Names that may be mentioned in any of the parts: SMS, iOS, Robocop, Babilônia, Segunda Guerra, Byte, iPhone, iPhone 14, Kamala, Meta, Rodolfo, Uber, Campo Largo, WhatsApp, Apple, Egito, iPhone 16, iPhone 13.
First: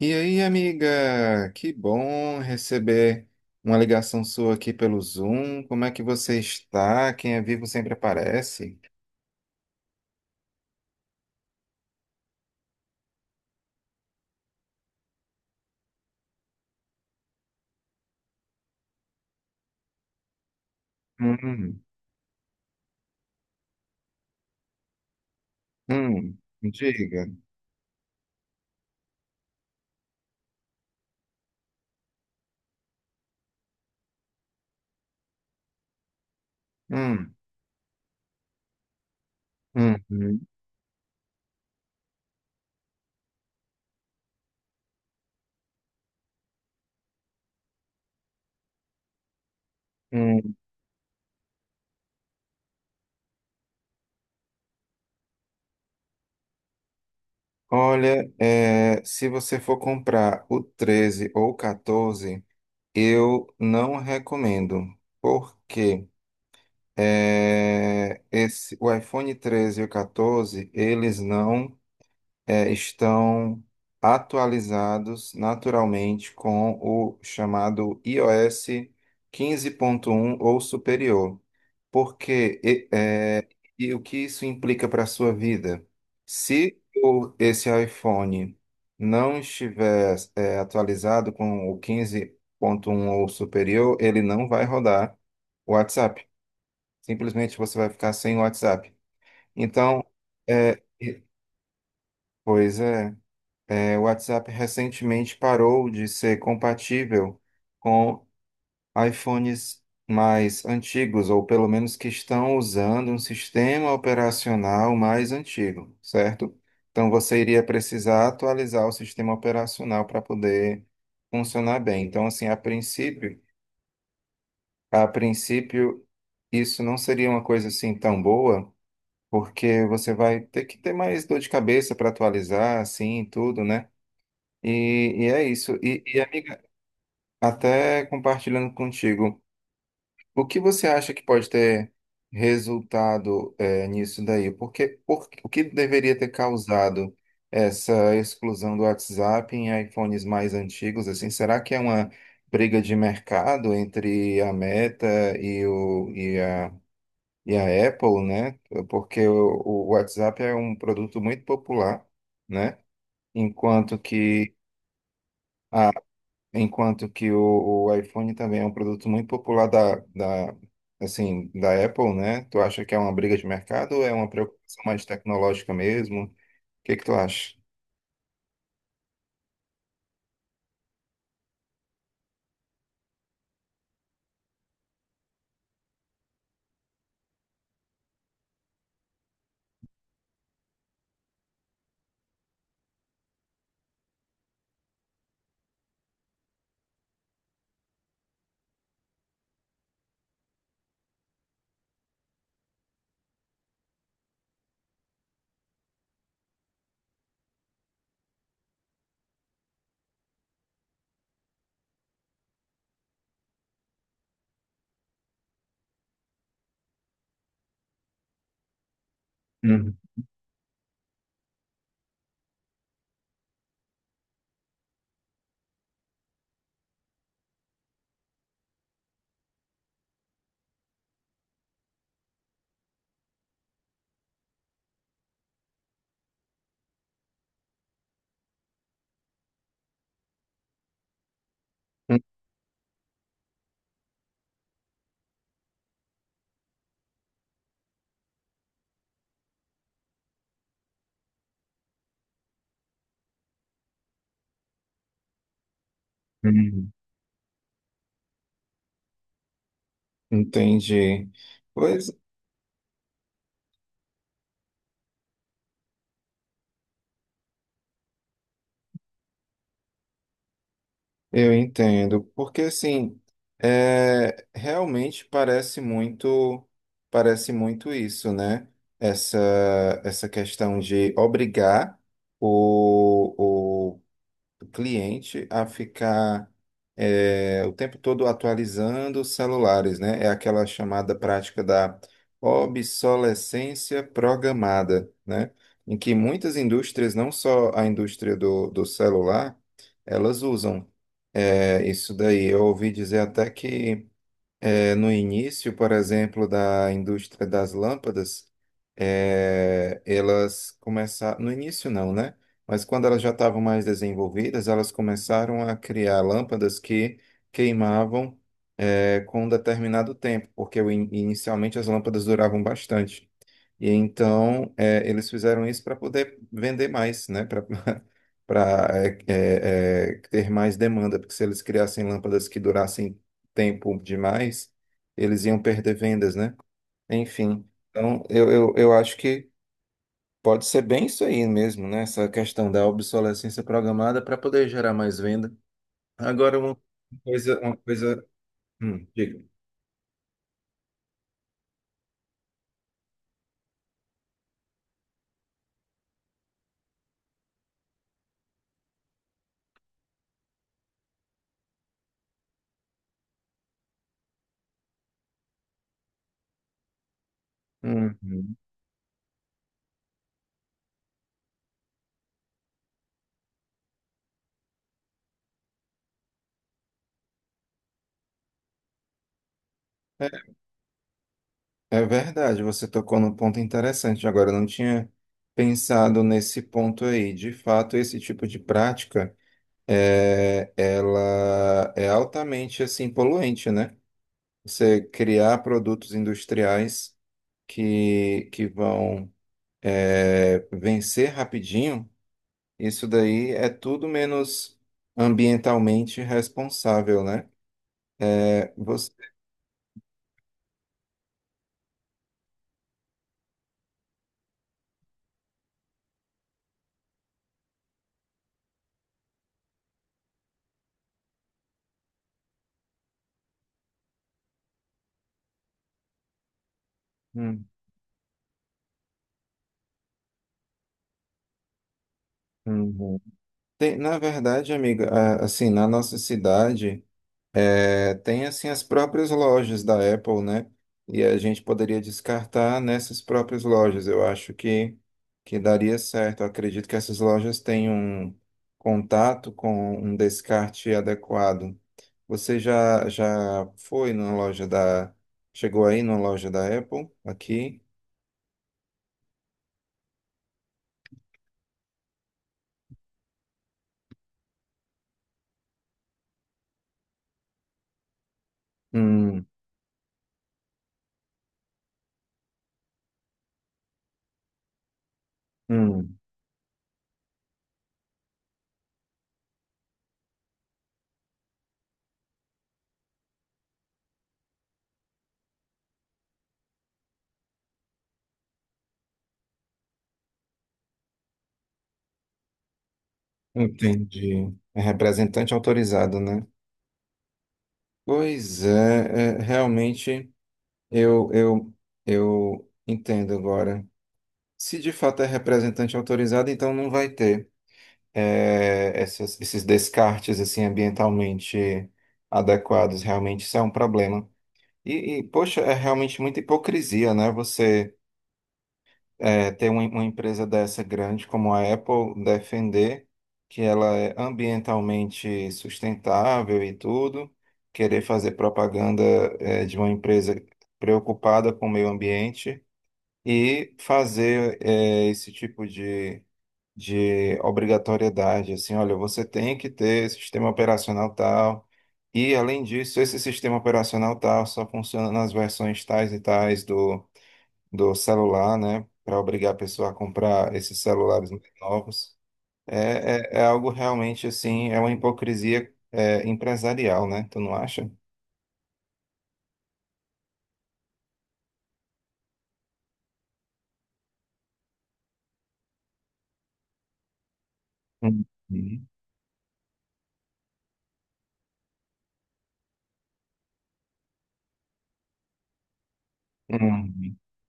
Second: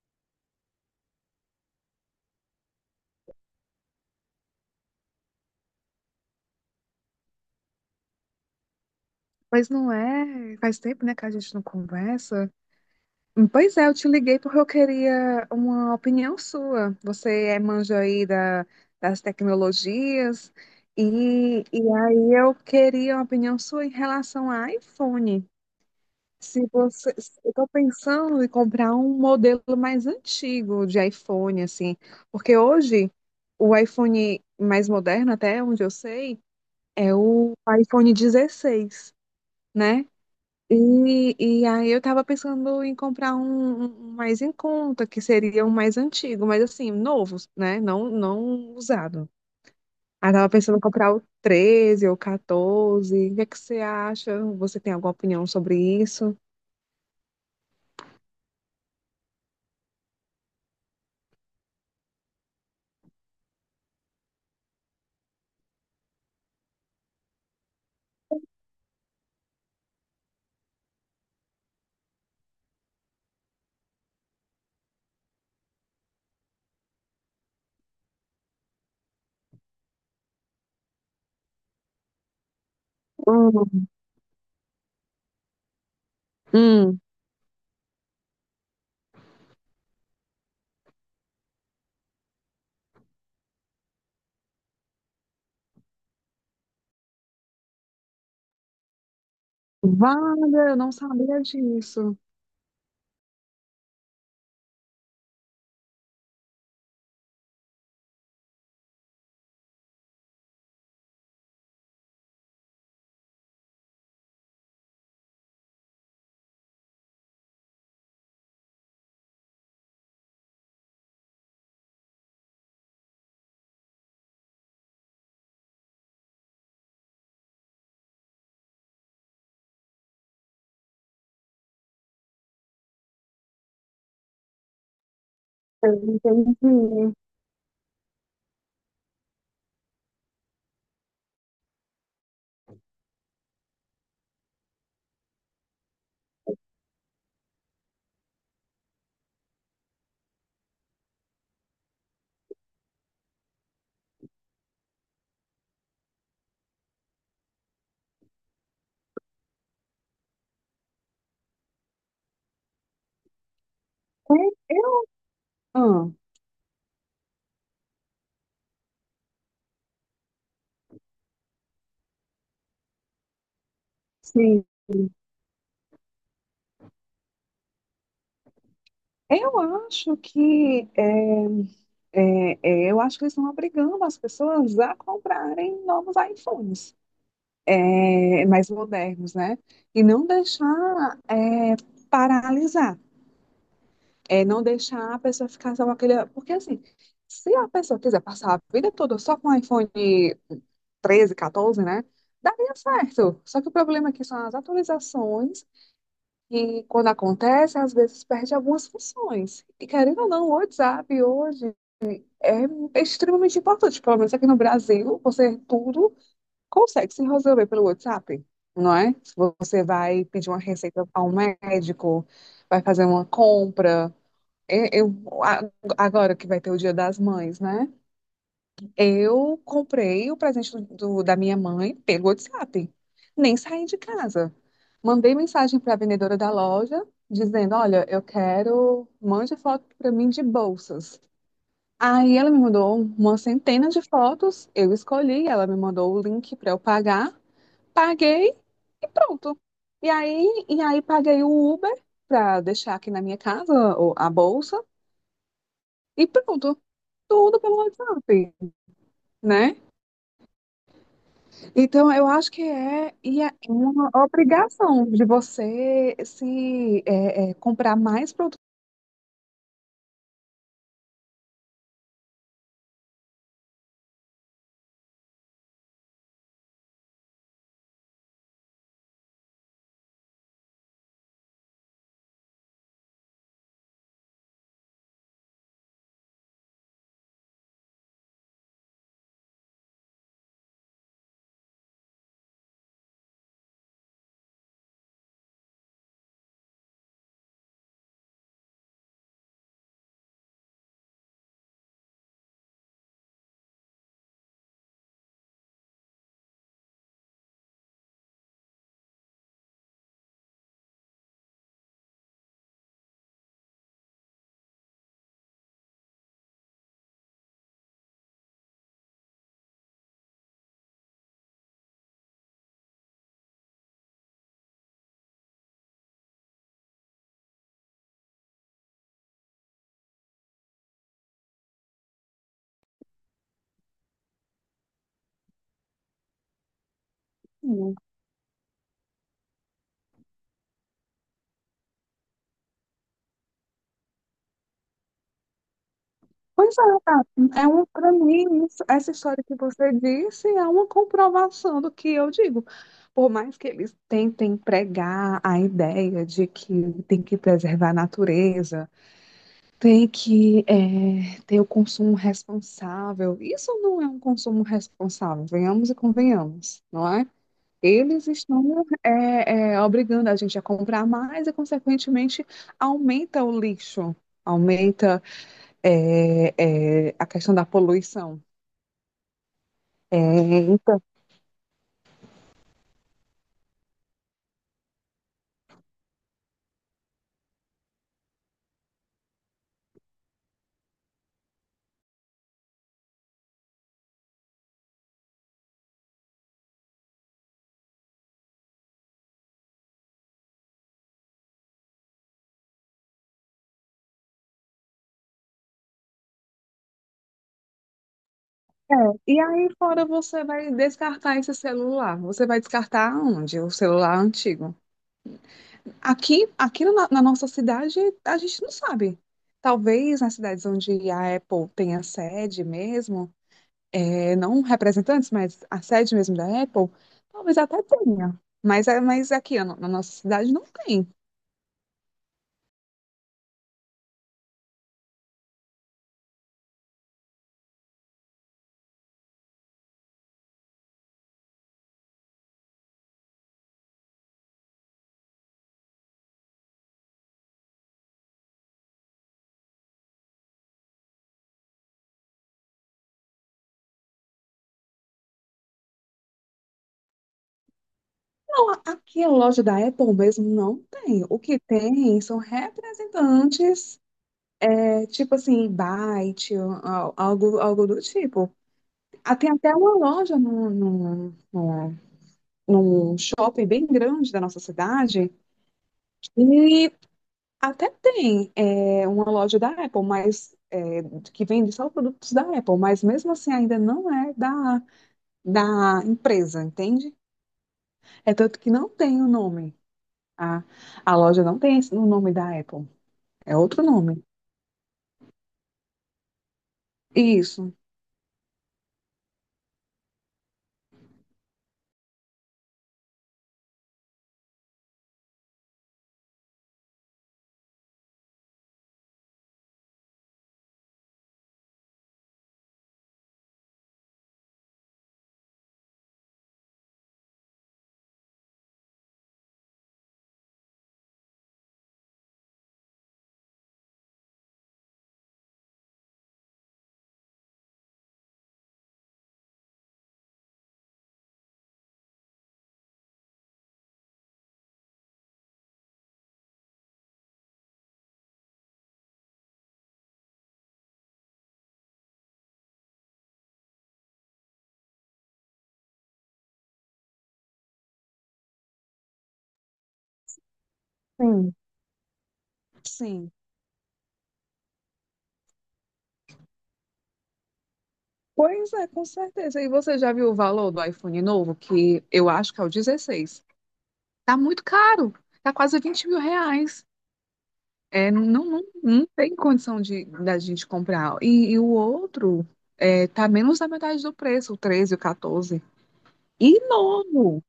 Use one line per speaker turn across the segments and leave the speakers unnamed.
E aí, amiga? Que bom receber uma ligação sua aqui pelo Zoom. Como é que você está? Quem é vivo sempre aparece.
Mas não é. Faz tempo, né, que a gente não conversa. Pois é, eu te liguei porque eu queria uma opinião sua. Você manja aí das tecnologias, e,
Hum,
e aí eu queria uma opinião sua em relação ao iPhone.
hum,
Se você,
diga.
se- Eu estou pensando em comprar um modelo mais antigo de iPhone, assim, porque hoje o iPhone mais moderno, até onde eu sei, é
Hum,
o iPhone 16,
hum,
né?
hum,
E aí eu tava pensando em comprar um mais em conta, que seria um mais antigo, mas assim, novo, né? Não, não usado. Aí tava
hum.
pensando em comprar o 13 ou 14. O que é que você acha? Você tem alguma opinião sobre isso?
Olha, é, se você for comprar o 13 ou o 14, eu não recomendo, porque o iPhone 13 e o 14 eles não, estão atualizados naturalmente com o chamado iOS 15.1 ou superior. Porque e, é,
Hum,
e o que isso implica para a sua vida? Se
Hum,
o, esse iPhone não estiver, atualizado com o 15.1 ou superior, ele não vai rodar o WhatsApp. Simplesmente você vai ficar sem o WhatsApp. Então,
Wanda, eu
é,
não
e-
sabia disso.
pois é. É, o WhatsApp recentemente parou de ser compatível com iPhones mais antigos, ou pelo menos que estão usando um sistema operacional mais antigo, certo? Então você iria precisar atualizar o sistema operacional para poder funcionar bem. Então, assim, a princípio, isso não seria uma coisa assim tão boa, porque você vai ter que ter mais dor de cabeça para atualizar, assim, e tudo, né? E é isso.
Eu
E, amiga,
entendi.
até compartilhando contigo, o que você acha que pode ter resultado nisso daí? Porque, o que deveria ter causado essa exclusão do WhatsApp em iPhones mais antigos? Assim, será que é uma briga de mercado entre a Meta e, o, e, a, e a Apple, né? Porque o WhatsApp é um produto muito popular, né? Enquanto que a
Ah.
Enquanto que o iPhone também é um produto muito popular assim, da Apple, né? Tu acha que é uma briga de mercado ou é uma
Sim.
preocupação mais tecnológica mesmo? O que que tu acha?
Eu acho que eles estão obrigando as pessoas a comprarem novos iPhones, mais modernos, né? E não deixar paralisar, não deixar a pessoa ficar só com aquele. Porque, assim, se a pessoa quiser passar a vida toda só com iPhone 13, 14, né? Daria certo. Só que o problema aqui são as atualizações, e quando acontece, às vezes perde algumas funções. E querendo ou não, o WhatsApp hoje é extremamente importante. Pelo menos aqui no Brasil, você tudo consegue se resolver pelo WhatsApp, não é? Se você
Uhum.
vai pedir uma receita a um médico, vai fazer uma compra. E- Eu, a- Agora que vai ter o Dia das Mães, né? Eu comprei o presente da minha mãe pelo WhatsApp. Nem saí de casa. Mandei mensagem para a vendedora da loja dizendo: Olha, eu quero, mande foto para mim de bolsas. Aí ela me mandou uma centena de fotos, eu escolhi, ela me mandou o link para eu pagar. Paguei e pronto. E aí, paguei o Uber para deixar aqui na minha casa a bolsa e pronto.
Uhum.
Tudo pelo WhatsApp, né?
Entendi. Pois
Então, eu acho que e é uma obrigação de você se comprar mais produtos.
eu entendo, porque assim, é, realmente parece muito isso, né? Essa, essa questão de obrigar o cliente a ficar o tempo todo atualizando os celulares, né? É aquela chamada prática da obsolescência programada, né? Em que muitas indústrias, não só a indústria do celular, elas usam. É, isso daí, eu ouvi dizer até que no início, por exemplo, da indústria das lâmpadas, elas começaram. No início, não, né? Mas quando elas já estavam mais desenvolvidas, elas começaram a criar lâmpadas que queimavam, com um determinado tempo, porque inicialmente as lâmpadas duravam bastante. E então, eles fizeram isso para poder vender mais, né? Para ter mais demanda, porque se eles criassem lâmpadas que durassem tempo demais, eles iam perder vendas, né? Enfim, então eu acho que pode ser bem isso aí mesmo, né? Essa questão da obsolescência programada para poder gerar mais venda. Agora,
Pois
uma
é, tá.
coisa, uma
Para
coisa.
mim, essa
Diga.
história que você disse é uma comprovação do que eu digo. Por mais que eles tentem pregar a ideia de que tem que preservar a natureza, tem que ter o consumo responsável. Isso não é um consumo responsável, venhamos e convenhamos, não é? Eles
Uhum.
estão obrigando a gente a comprar mais e, consequentemente, aumenta o lixo, aumenta eh, a questão da poluição. Eh, então,
É verdade, você tocou num ponto interessante. Agora, eu não tinha pensado nesse ponto aí. De fato, esse tipo de prática. Ela é altamente assim poluente, né? Você criar produtos industriais que vão vencer rapidinho, isso daí é tudo menos ambientalmente responsável, né? É,
é.
você...
E aí, fora, você vai descartar esse celular. Você vai descartar onde? O celular antigo. Aqui na nossa cidade, a gente não sabe. Talvez nas cidades onde a Apple tenha sede mesmo, não representantes, mas a sede mesmo da Apple, talvez
Hum,
até tenha. Mas é aqui na nossa cidade não tem.
hum. Tem, na verdade, amiga, assim, na nossa cidade tem assim as próprias lojas da Apple, né? E a gente poderia descartar nessas próprias lojas. Eu acho que daria certo. Eu acredito que essas lojas têm um contato com um descarte adequado. Você já foi numa loja da... Chegou aí numa loja da Apple, aqui?
Não, aqui a loja da Apple mesmo não tem. O que tem são representantes, tipo assim, Byte, ó, ó, algo, algo do tipo. Ah,
Hum,
tem até uma loja num shopping bem grande da nossa cidade.
hum,
E até tem uma loja da Apple, mas que vende só produtos da Apple, mas mesmo assim ainda não é da empresa, entende? É tanto que não tem o nome. A, a loja não tem o nome da Apple, é outro nome.
entendi. É representante autorizado, né?
Isso.
Pois é, é realmente... Eu, eu, eu entendo agora. Se de fato é representante autorizado, então não vai ter esses descartes assim ambientalmente adequados. Realmente isso é um problema. E, poxa, é realmente muita hipocrisia, né? Você ter uma empresa dessa grande como a Apple defender que ela é ambientalmente sustentável e tudo, querer fazer propaganda de uma empresa preocupada com o meio ambiente e fazer esse tipo de obrigatoriedade, assim, olha, você tem que ter sistema operacional tal, e além disso, esse sistema operacional tal só funciona nas versões tais e tais do celular, né, para obrigar a pessoa a comprar esses celulares mais
Sim.
novos.
Sim.
Algo realmente, assim, é uma hipocrisia empresarial, né, tu não acha?
Pois é, com certeza. E você já viu o valor do iPhone novo, que eu acho que é o 16? Tá muito caro, tá quase 20 mil reais.
Uhum.
Não, não, não tem condição de da gente comprar. E o outro tá menos da metade do preço, o 13, o 14. E
Uhum.
novo,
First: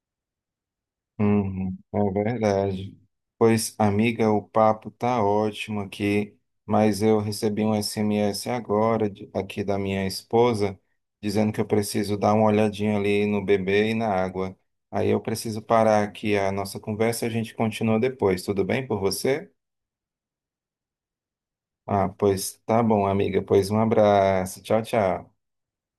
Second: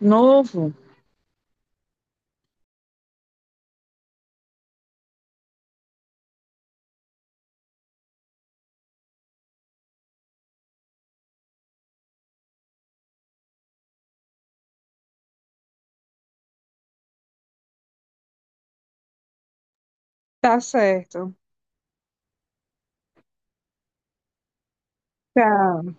novo.
Uhum, é verdade. Pois, amiga, o papo tá ótimo aqui, mas eu recebi um SMS agora aqui da minha esposa dizendo que eu preciso dar uma olhadinha ali no bebê e na água. Aí eu preciso parar aqui a nossa conversa, a gente continua depois. Tudo bem por você?
Tá certo.
Ah, pois tá bom, amiga. Pois um abraço. Tchau, tchau.
Tchau.